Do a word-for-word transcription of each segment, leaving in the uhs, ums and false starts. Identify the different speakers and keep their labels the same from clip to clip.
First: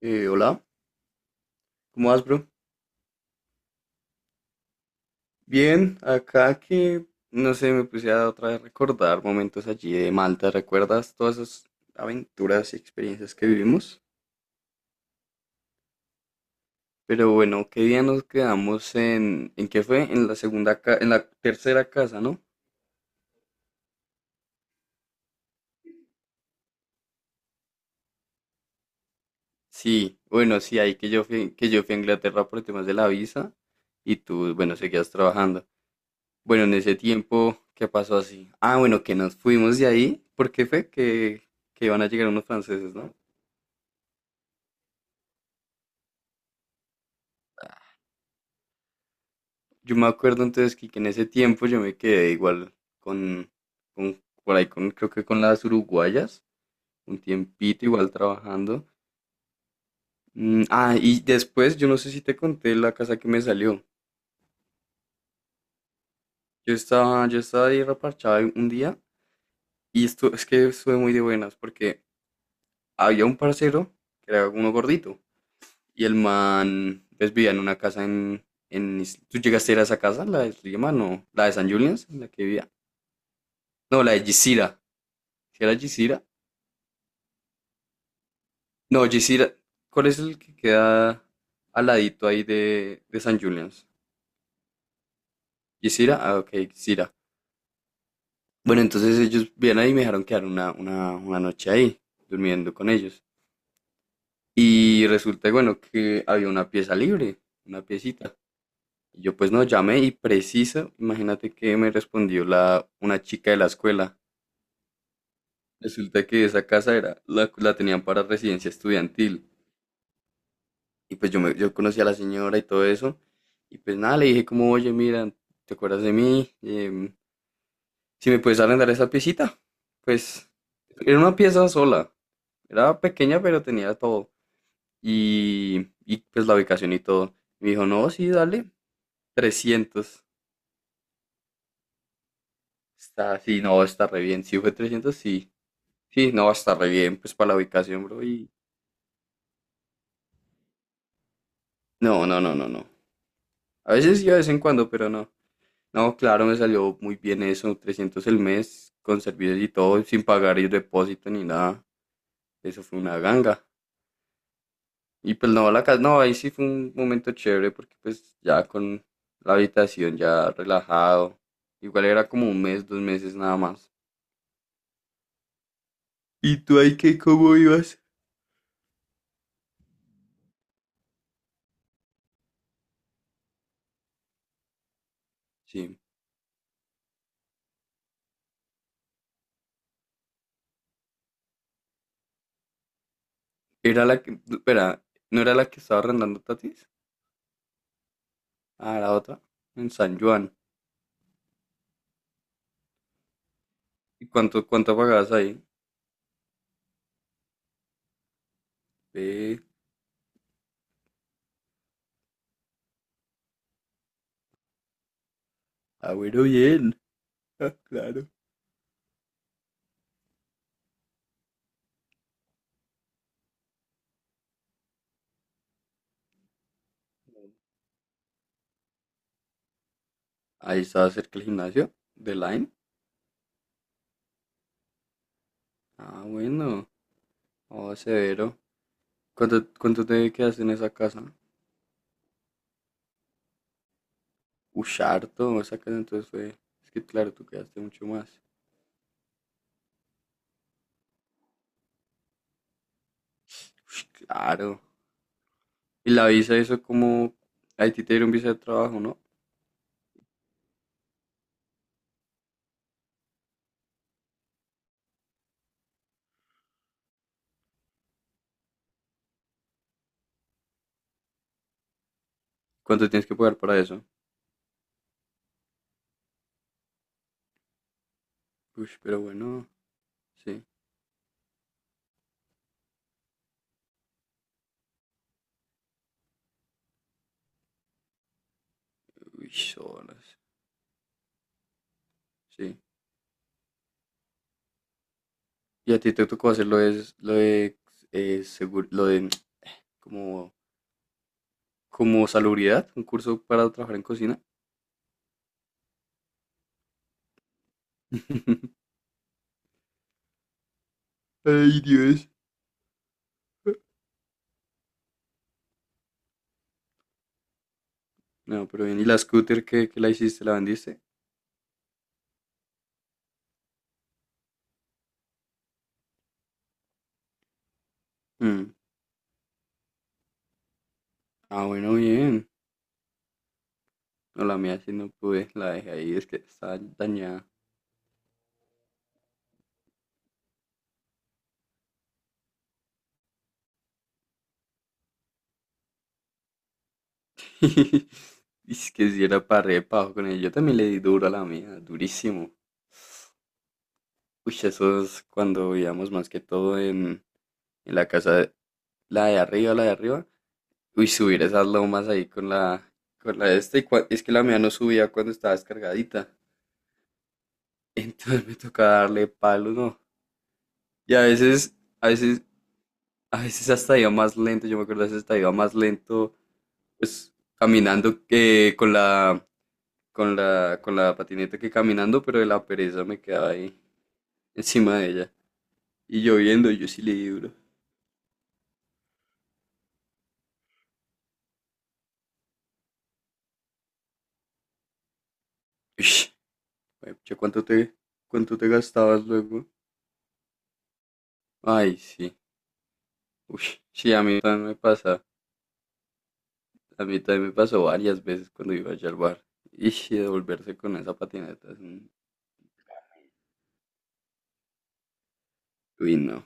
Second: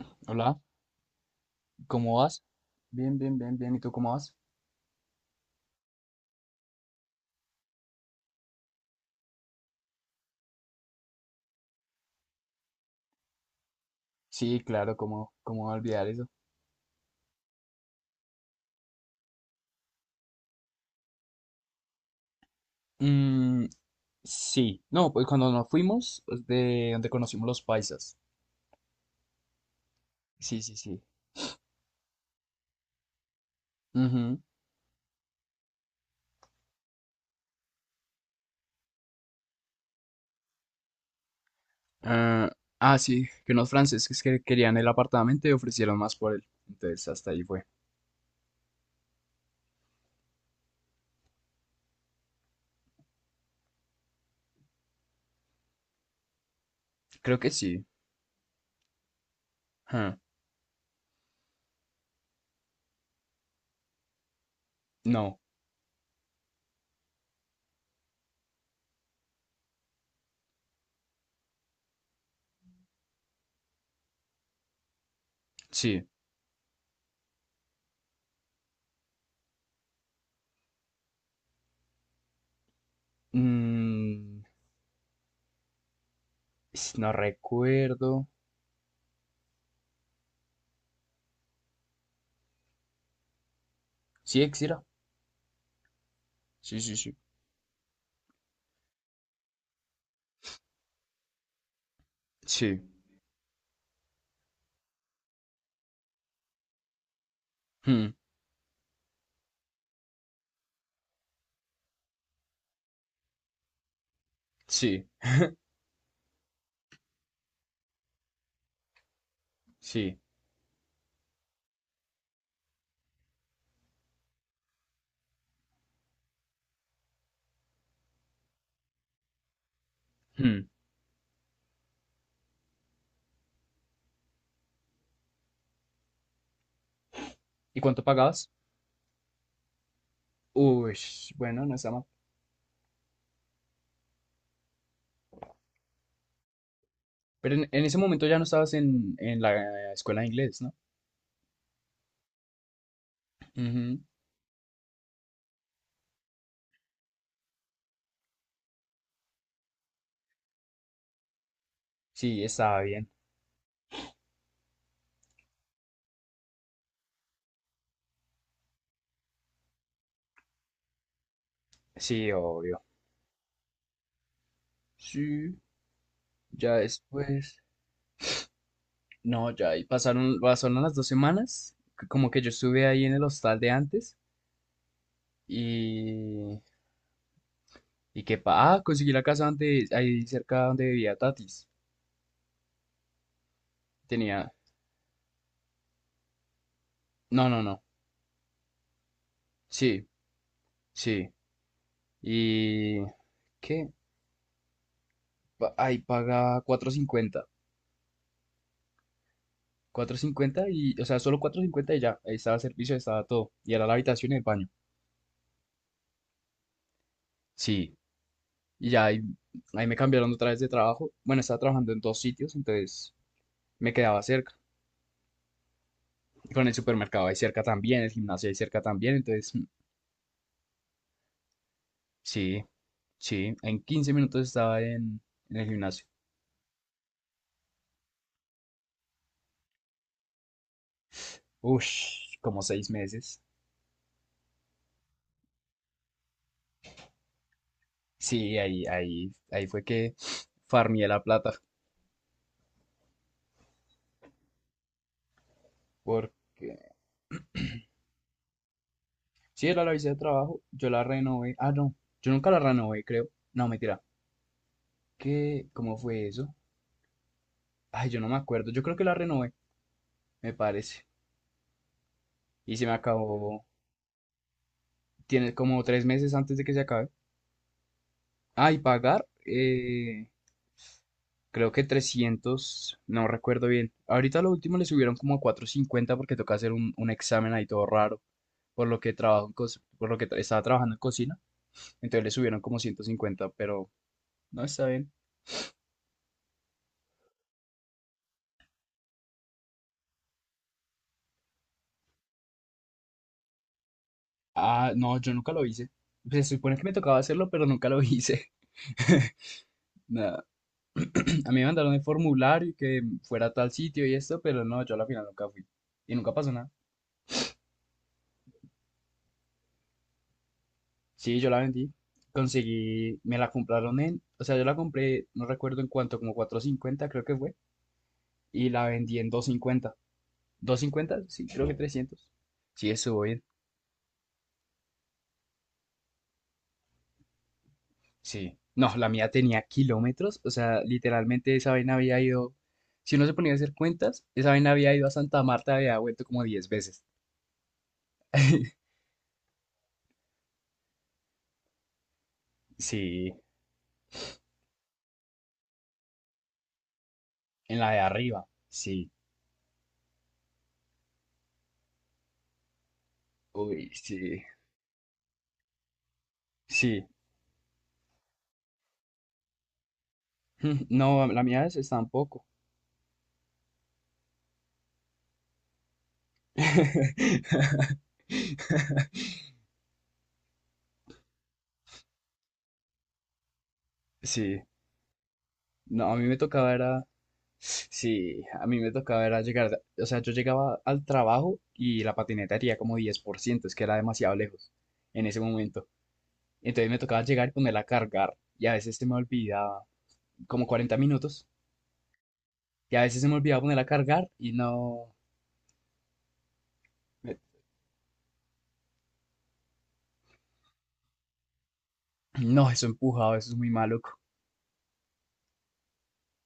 Speaker 1: Eh,
Speaker 2: Hola,
Speaker 1: hola, ¿cómo
Speaker 2: ¿cómo
Speaker 1: vas,
Speaker 2: vas?
Speaker 1: bro?
Speaker 2: Bien, bien, bien, bien. ¿Y tú cómo vas?
Speaker 1: Bien, acá que, no sé, me puse a otra vez recordar momentos allí de Malta, ¿recuerdas todas esas aventuras y experiencias que vivimos?
Speaker 2: Sí, claro, ¿cómo, cómo olvidar eso?
Speaker 1: Pero bueno, ¿qué día nos quedamos en, en qué fue? En la segunda, ca- en la tercera casa, ¿no?
Speaker 2: Mm, sí, no, pues cuando nos fuimos, pues, de donde conocimos los paisas.
Speaker 1: Sí, bueno,
Speaker 2: Sí, sí,
Speaker 1: sí, ahí
Speaker 2: sí.
Speaker 1: que yo fui, que yo fui a Inglaterra por temas de la visa. Y
Speaker 2: Ujú.
Speaker 1: tú, bueno, seguías trabajando. Bueno, en ese tiempo, ¿qué pasó así? Ah, bueno, que nos fuimos de ahí, porque fue que, que iban a llegar unos
Speaker 2: Ah,
Speaker 1: franceses,
Speaker 2: ah,
Speaker 1: ¿no?
Speaker 2: sí, que unos franceses que querían el apartamento y ofrecieron más por él. Entonces, hasta ahí fue.
Speaker 1: Yo me acuerdo entonces que, que en ese tiempo yo me quedé igual con, con por ahí con, creo que con las uruguayas, un
Speaker 2: Creo que sí.
Speaker 1: tiempito igual trabajando.
Speaker 2: Ah,
Speaker 1: Mm, ah, y después yo no sé si te conté la casa que me salió.
Speaker 2: no,
Speaker 1: Yo estaba, yo estaba ahí reparchado un día, y esto es que estuve muy de buenas porque había un parcero que era uno gordito, y
Speaker 2: sí.
Speaker 1: el man pues vivía en una casa en, en Is- ¿Tú llegaste a ir a esa casa? ¿La de Islima? No, la de San Julián, la que vivía. No, la de
Speaker 2: Mm,
Speaker 1: Gisira. ¿Si era Gisira?
Speaker 2: s- no recuerdo.
Speaker 1: No, Gisira, ¿cuál es el que queda al ladito ahí de, de San Julian's?
Speaker 2: Sí, Exira.
Speaker 1: Gisira, ah, ok,
Speaker 2: Sí, sí,
Speaker 1: Gisira.
Speaker 2: sí.
Speaker 1: Bueno, entonces ellos vienen ahí y me dejaron quedar una, una, una noche ahí, durmiendo
Speaker 2: Sí.
Speaker 1: con ellos. Y resulta, bueno, que había una pieza libre, una
Speaker 2: Hmm.
Speaker 1: piecita. Y yo pues no, llamé y preciso, imagínate que me respondió la, una chica de la escuela.
Speaker 2: Sí,
Speaker 1: Resulta que esa casa era, la, la tenían para residencia estudiantil.
Speaker 2: sí.
Speaker 1: Y pues yo, me, yo conocí a la señora y todo eso. Y pues nada, le dije como, oye, mira, ¿te acuerdas de mí? Em, si me puedes arrendar esa piecita. Pues
Speaker 2: Hmm.
Speaker 1: era una pieza sola. Era pequeña, pero tenía todo. Y, y pues la ubicación y todo. Y me
Speaker 2: ¿Y
Speaker 1: dijo,
Speaker 2: cuánto
Speaker 1: no, sí,
Speaker 2: pagabas?
Speaker 1: dale. Trescientos.
Speaker 2: Uy, bueno, no está mal.
Speaker 1: Está, sí, no, está re bien. Si fue trescientos, sí. Sí, no, está re bien, pues para
Speaker 2: Pero
Speaker 1: la
Speaker 2: en, en ese
Speaker 1: ubicación, bro.
Speaker 2: momento ya no
Speaker 1: Y...
Speaker 2: estabas en, en la escuela de inglés, ¿no?
Speaker 1: No, no, no, no, no. A
Speaker 2: Ujú.
Speaker 1: veces sí, a vez en cuando, pero no. No, claro, me salió muy bien eso, trescientos el mes, con servicios y todo, sin pagar el depósito ni nada.
Speaker 2: Sí, estaba
Speaker 1: Eso fue
Speaker 2: bien.
Speaker 1: una ganga. Y pues no, la casa, no, ahí sí fue un momento chévere porque pues ya con la habitación ya relajado. Igual era
Speaker 2: Sí,
Speaker 1: como un
Speaker 2: obvio.
Speaker 1: mes, dos meses nada más.
Speaker 2: Sí,
Speaker 1: ¿Y
Speaker 2: ya
Speaker 1: tú ahí qué, cómo
Speaker 2: después.
Speaker 1: ibas?
Speaker 2: No, ya ahí pasaron, pasaron las dos semanas. c- Como que yo estuve ahí en el hostal de antes.
Speaker 1: Sí.
Speaker 2: Y. Y que pa. Ah, conseguí la casa donde, ahí cerca donde vivía Tatis.
Speaker 1: Era la que,
Speaker 2: Tenía.
Speaker 1: espera, ¿no era la que estaba arrendando Tatis?
Speaker 2: No, no, no.
Speaker 1: Ah, la otra, en
Speaker 2: Sí,
Speaker 1: San Juan.
Speaker 2: sí. Y. ¿Qué?
Speaker 1: ¿Y cuánto, cuánto pagabas ahí?
Speaker 2: Pa- Ahí pagaba cuatro cincuenta.
Speaker 1: Ve.
Speaker 2: Cuatro cincuenta y, o sea, solo cuatro cincuenta y ya, ahí estaba el servicio, ahí estaba todo. Y era la habitación y el baño.
Speaker 1: Ah, bueno, bien. Ah,
Speaker 2: Sí.
Speaker 1: claro.
Speaker 2: Y ya ahí, ahí me cambiaron otra vez de trabajo. Bueno, estaba trabajando en dos sitios, entonces me quedaba cerca. Con el supermercado ahí cerca también, el gimnasio ahí cerca también, entonces mm,
Speaker 1: Ahí estaba cerca el gimnasio de
Speaker 2: sí,
Speaker 1: Line.
Speaker 2: sí, en quince minutos estaba en, en el gimnasio.
Speaker 1: Ah, bueno. Oh, severo. ¿Cuánto, cuánto te quedaste en esa casa?
Speaker 2: Ush, como seis meses.
Speaker 1: Ush, harto. Esa casa entonces fue. Es que claro, tú quedaste mucho más.
Speaker 2: Sí, ahí, ahí, ahí fue que farmeé la plata.
Speaker 1: Ush, claro. Y la visa,
Speaker 2: Porque
Speaker 1: eso como. A ti te dieron visa de trabajo, ¿no?
Speaker 2: sí, era la visa de trabajo, yo la renové. Ah, no, yo nunca la renové, creo. No, mentira. ¿Qué? ¿Cómo fue eso? Ay, yo no me acuerdo. Yo creo que la renové, me parece. Y se me
Speaker 1: ¿Cuánto tienes que pagar
Speaker 2: acabó.
Speaker 1: para eso?
Speaker 2: Tiene como tres meses antes de que se acabe. Ah, y
Speaker 1: Ush, pero
Speaker 2: pagar,
Speaker 1: bueno.
Speaker 2: eh,
Speaker 1: Sí.
Speaker 2: creo que trescientos. No recuerdo bien. Ahorita lo último le subieron como a cuatrocientos cincuenta porque toca hacer un, un examen ahí todo raro. Por lo que trabajo en
Speaker 1: Ush,
Speaker 2: cos- por lo que
Speaker 1: horas.
Speaker 2: tra- estaba trabajando en cocina. Entonces le subieron como
Speaker 1: Sí.
Speaker 2: ciento cincuenta, pero no está bien.
Speaker 1: Y a ti te tocó hacer lo de. Lo de. Eh, seguro, lo de. Como. Como salubridad. Un curso para trabajar en cocina.
Speaker 2: Ah, no, yo nunca lo hice. Pues se supone que me tocaba hacerlo, pero nunca lo hice. Nada. A mí me
Speaker 1: Ay,
Speaker 2: mandaron el
Speaker 1: Dios.
Speaker 2: formulario y que fuera a tal sitio y esto, pero no, yo a la final nunca fui. Y nunca pasó nada.
Speaker 1: No, pero bien. ¿Y la scooter que la hiciste? ¿La vendiste?
Speaker 2: Sí, yo la vendí. Conseguí, me la compraron en, o sea, yo la compré, no recuerdo en cuánto, como cuatrocientos cincuenta creo que fue. Y
Speaker 1: Mm.
Speaker 2: la vendí en dos cincuenta. Cincuenta. Sí, creo
Speaker 1: Ah,
Speaker 2: que
Speaker 1: bueno,
Speaker 2: trescientos.
Speaker 1: bien.
Speaker 2: Sí, estuvo bien.
Speaker 1: No, la mía sí no pude. La dejé ahí. Es que estaba dañada.
Speaker 2: Sí. No, la mía tenía kilómetros. O sea, literalmente esa vaina había ido, si uno se ponía a hacer cuentas, esa vaina había ido a Santa Marta, había vuelto como diez veces.
Speaker 1: Es que si era para re pajo con ella. Yo también le di duro a la mía. Durísimo.
Speaker 2: Sí,
Speaker 1: Uy, eso es cuando vivíamos más que todo en,
Speaker 2: en la
Speaker 1: en
Speaker 2: de
Speaker 1: la casa,
Speaker 2: arriba.
Speaker 1: de-
Speaker 2: Sí.
Speaker 1: la de arriba, la de arriba. Uy, subir esas lomas ahí con la... Con la de este. Y
Speaker 2: Uy,
Speaker 1: cua- es que
Speaker 2: sí,
Speaker 1: la mía no subía cuando estaba descargadita.
Speaker 2: sí.
Speaker 1: Entonces me tocaba darle palo, ¿no? Y a
Speaker 2: No, la mía
Speaker 1: veces...
Speaker 2: es
Speaker 1: A veces
Speaker 2: tampoco.
Speaker 1: A veces hasta iba más lento, yo me acuerdo, a veces hasta iba más lento, pues caminando, eh, con la, con la, con la patineta, que caminando, pero de la pereza me quedaba ahí
Speaker 2: Sí,
Speaker 1: encima de ella.
Speaker 2: no, a
Speaker 1: Y
Speaker 2: mí me
Speaker 1: lloviendo,
Speaker 2: tocaba
Speaker 1: yo sí
Speaker 2: era,
Speaker 1: le di duro.
Speaker 2: sí, a mí me tocaba era llegar, o sea, yo llegaba al trabajo y la patineta haría como diez por ciento, es que era demasiado lejos en ese momento.
Speaker 1: Ush,
Speaker 2: Entonces me tocaba
Speaker 1: pucha,
Speaker 2: llegar y
Speaker 1: ¿cuánto
Speaker 2: ponerla a
Speaker 1: te,
Speaker 2: cargar
Speaker 1: cuánto
Speaker 2: y
Speaker 1: te
Speaker 2: a veces se me
Speaker 1: gastabas luego?
Speaker 2: olvidaba, como cuarenta minutos,
Speaker 1: Ay, sí.
Speaker 2: y a veces se me olvidaba
Speaker 1: Uy,
Speaker 2: ponerla a
Speaker 1: sí, a
Speaker 2: cargar
Speaker 1: mí
Speaker 2: y
Speaker 1: también me
Speaker 2: no,
Speaker 1: pasa. A mí
Speaker 2: me-
Speaker 1: también me pasó varias veces cuando iba allá al bar. Y devolverse con esa patineta es un...
Speaker 2: no, eso empujado, eso es muy maluco.
Speaker 1: Uy, no.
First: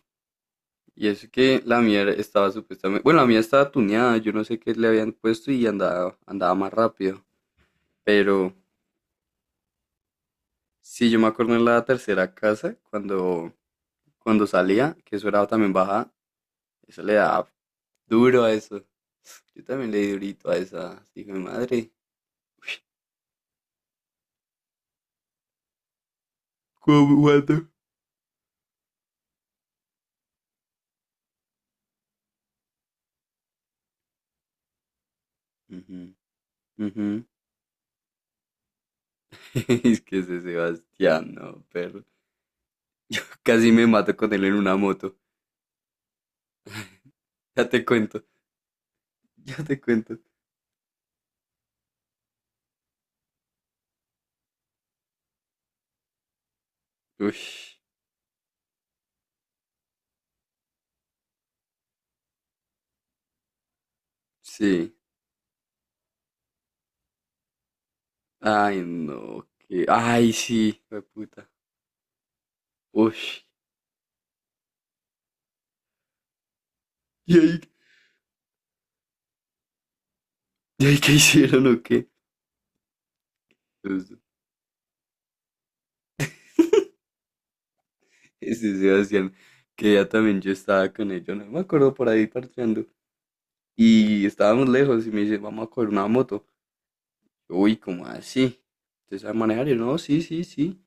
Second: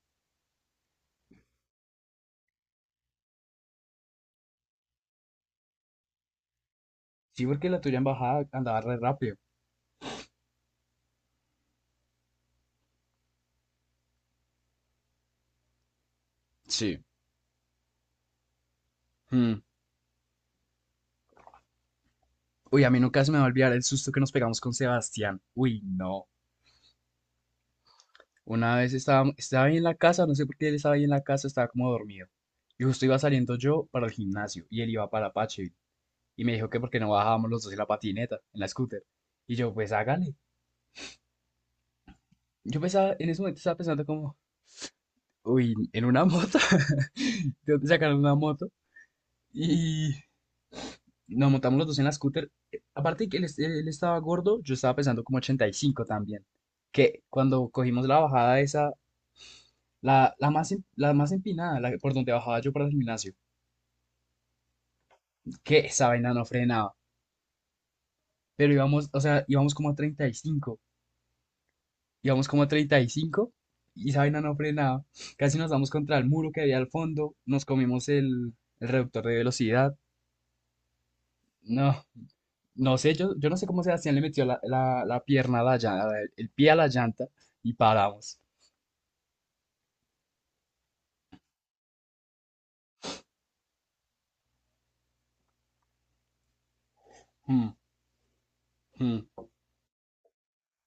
Speaker 1: Y es que la mía estaba supuestamente, bueno, la mía estaba tuneada, yo no sé qué le habían puesto y andaba, andaba más rápido.
Speaker 2: Sí, porque la tuya en bajada
Speaker 1: Pero
Speaker 2: andaba re rápido.
Speaker 1: sí, yo me acuerdo en la tercera casa, cuando, cuando salía, que eso era también baja,
Speaker 2: Sí.
Speaker 1: eso le daba duro a eso. Yo también le di durito a esa, hijo de madre.
Speaker 2: Uy, a mí nunca se me va a olvidar el susto que nos pegamos con Sebastián. Uy, no.
Speaker 1: ¿Cómo, guato?
Speaker 2: Una vez estaba, estaba ahí en la casa, no sé por qué él estaba ahí en la casa, estaba como dormido. Y justo iba saliendo yo para el gimnasio y él iba para Apache.
Speaker 1: Ujú,
Speaker 2: Y me dijo que porque
Speaker 1: ujú.
Speaker 2: no bajábamos los dos en la patineta, en la scooter. Y yo, pues
Speaker 1: Es que
Speaker 2: hágale.
Speaker 1: ese Sebastián, no, perro.
Speaker 2: Yo pensaba,
Speaker 1: Yo
Speaker 2: en ese momento
Speaker 1: casi
Speaker 2: estaba
Speaker 1: me
Speaker 2: pensando
Speaker 1: mato con
Speaker 2: como,
Speaker 1: él en una moto.
Speaker 2: uy, en una moto.
Speaker 1: Ya
Speaker 2: ¿De
Speaker 1: te
Speaker 2: dónde sacaron
Speaker 1: cuento,
Speaker 2: una moto?
Speaker 1: ya te
Speaker 2: Y
Speaker 1: cuento.
Speaker 2: nos montamos los dos en la scooter. Eh, Aparte de que él, es- él estaba gordo, yo estaba pesando como ochenta y cinco también. Que
Speaker 1: Uy,
Speaker 2: cuando cogimos la bajada esa. La, la más, em- la más empinada, la, que- por donde bajaba yo para el gimnasio.
Speaker 1: sí.
Speaker 2: Que esa vaina no frenaba. Pero
Speaker 1: Ay,
Speaker 2: íbamos, o
Speaker 1: no,
Speaker 2: sea, íbamos
Speaker 1: que...
Speaker 2: como a treinta y
Speaker 1: Ay,
Speaker 2: cinco
Speaker 1: sí, fue puta.
Speaker 2: Íbamos como a treinta y cinco
Speaker 1: Uy,
Speaker 2: y cinco y esa vaina no frenaba. Casi nos damos contra el muro que había al fondo.
Speaker 1: ¿y ahí,
Speaker 2: Nos comimos el, el reductor de velocidad.
Speaker 1: y ahí qué hicieron o
Speaker 2: No,
Speaker 1: qué?
Speaker 2: no sé, yo, yo no sé cómo
Speaker 1: Pues...
Speaker 2: Sebastián le metió la, la, la pierna a la llanta, el, el pie a la llanta y paramos.
Speaker 1: Este Sebastián, que ya también yo estaba con él, yo no me acuerdo por ahí parcheando. Y estábamos lejos y me dice, vamos a coger una moto.
Speaker 2: Mm,
Speaker 1: Uy, ¿cómo así? ¿Usted sabe
Speaker 2: mm.
Speaker 1: manejar? Y yo, no, sí, sí, sí.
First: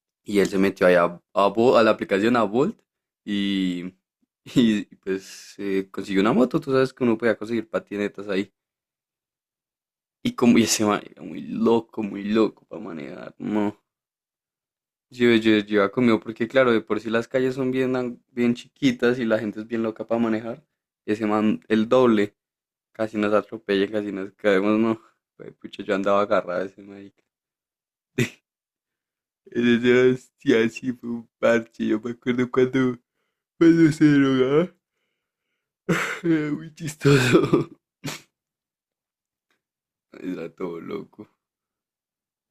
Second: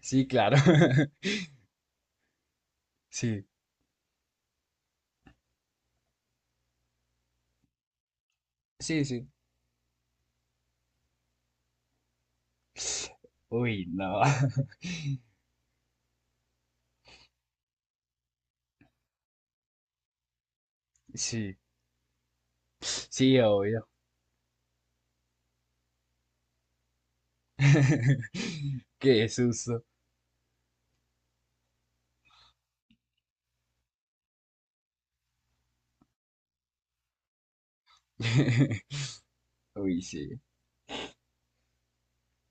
Speaker 2: Sí,
Speaker 1: Y él
Speaker 2: claro.
Speaker 1: se metió ahí a, a Bo- a la aplicación a Bolt,
Speaker 2: Sí,
Speaker 1: y, y pues eh, consiguió una moto. Tú sabes que uno podía conseguir patinetas ahí.
Speaker 2: sí, sí.
Speaker 1: Y como y ese man era muy loco, muy loco para manejar. No.
Speaker 2: Uy, no.
Speaker 1: Yo, yo, yo iba conmigo porque claro, de por sí las calles son bien, an- bien chiquitas y la gente es bien loca para manejar. Ese
Speaker 2: Sí,
Speaker 1: man, el doble, casi nos
Speaker 2: sí, obvio.
Speaker 1: atropella, casi nos caemos, no. Fue, pucha, yo andaba agarrado a ese marica.
Speaker 2: Qué
Speaker 1: Ese
Speaker 2: susto.
Speaker 1: Sebastián sí fue un parche, yo me acuerdo cuando, cuando se drogaba. Era muy chistoso.
Speaker 2: Uy, sí.
Speaker 1: Era todo loco.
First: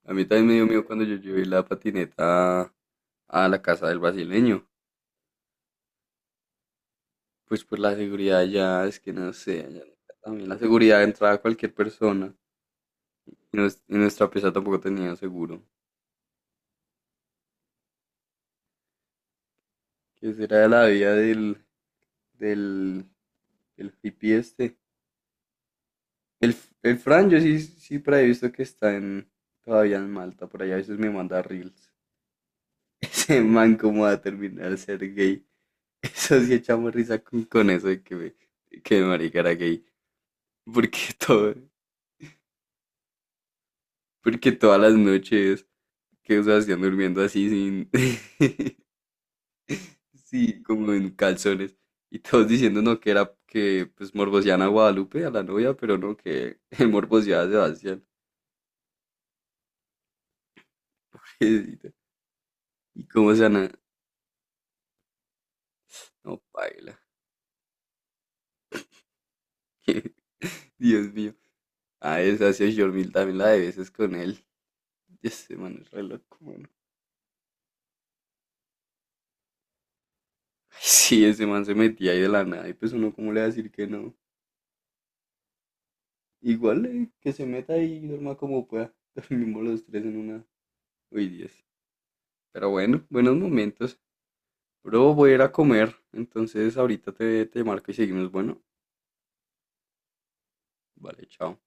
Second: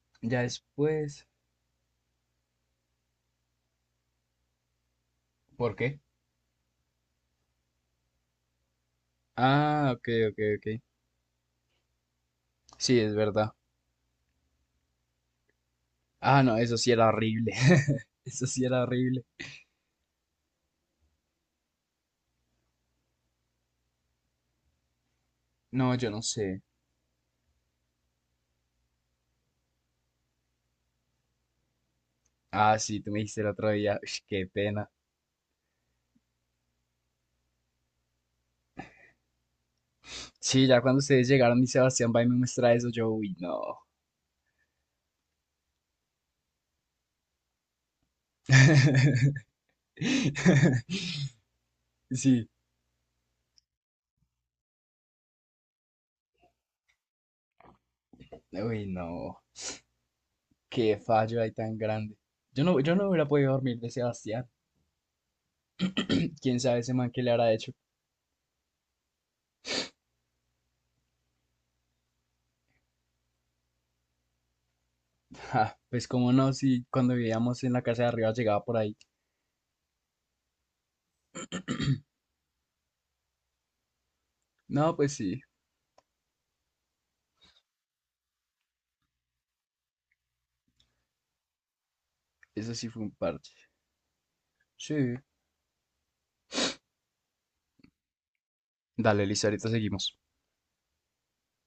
Speaker 1: A mí
Speaker 2: Ya
Speaker 1: también me dio miedo cuando yo
Speaker 2: después.
Speaker 1: llevé la patineta a la casa del brasileño.
Speaker 2: ¿Por qué?
Speaker 1: Pues por la seguridad ya, es que no sé, allá
Speaker 2: Ah, ok, ok,
Speaker 1: también la
Speaker 2: ok.
Speaker 1: seguridad entraba a cualquier persona.
Speaker 2: Sí, es verdad.
Speaker 1: Y, nues- y nuestra pieza tampoco tenía seguro.
Speaker 2: Ah, no, eso sí era horrible. Eso sí era horrible.
Speaker 1: ¿Qué será de la vida del, del, del hippie este?
Speaker 2: No, yo no
Speaker 1: El,
Speaker 2: sé.
Speaker 1: el Fran, yo sí, sí por ahí he visto que está en, todavía en Malta, por allá a veces me manda reels.
Speaker 2: Ah, sí, tú me dijiste
Speaker 1: Ese
Speaker 2: el otro
Speaker 1: man
Speaker 2: día.
Speaker 1: cómo va
Speaker 2: Ush,
Speaker 1: a
Speaker 2: qué
Speaker 1: terminar
Speaker 2: pena.
Speaker 1: ser gay. Eso sí echamos risa con, con eso de que, me- que el marica era gay.
Speaker 2: Sí, ya cuando
Speaker 1: Porque
Speaker 2: ustedes
Speaker 1: todo,
Speaker 2: llegaron y Sebastián va y me muestra eso, yo, uy, no.
Speaker 1: Porque todas las noches que se hacían durmiendo así sin... Sí, como en calzones. Y
Speaker 2: Sí,
Speaker 1: todos diciendo no que era que pues morbosean a Guadalupe, a la novia, pero no que morboseaba a Sebastián.
Speaker 2: uy, no. Qué fallo hay tan grande. Yo no, yo
Speaker 1: Y
Speaker 2: no hubiera
Speaker 1: cómo se
Speaker 2: podido
Speaker 1: han...
Speaker 2: dormir de Sebastián.
Speaker 1: No,
Speaker 2: Quién sabe ese
Speaker 1: baila.
Speaker 2: man qué le habrá hecho.
Speaker 1: Dios mío. Ah, esa sí, Jormil también la de veces con él. Y ese
Speaker 2: Ja,
Speaker 1: man es re
Speaker 2: pues cómo
Speaker 1: loco,
Speaker 2: no,
Speaker 1: mano.
Speaker 2: si cuando vivíamos en la casa de arriba llegaba por ahí.
Speaker 1: Ay, sí, ese man se metía ahí de la nada. Y pues uno, ¿cómo le va a decir que no?
Speaker 2: No, pues sí,
Speaker 1: Igual eh, que se meta ahí y duerma como pueda. Dormimos los tres en una. Uy, Dios. Pero
Speaker 2: eso sí fue
Speaker 1: bueno,
Speaker 2: un
Speaker 1: buenos
Speaker 2: parche.
Speaker 1: momentos. Bro,
Speaker 2: Sí.
Speaker 1: voy a ir a comer. Entonces ahorita te, te marco y seguimos. Bueno,
Speaker 2: Dale, listo, ahorita seguimos.
Speaker 1: vale, chao.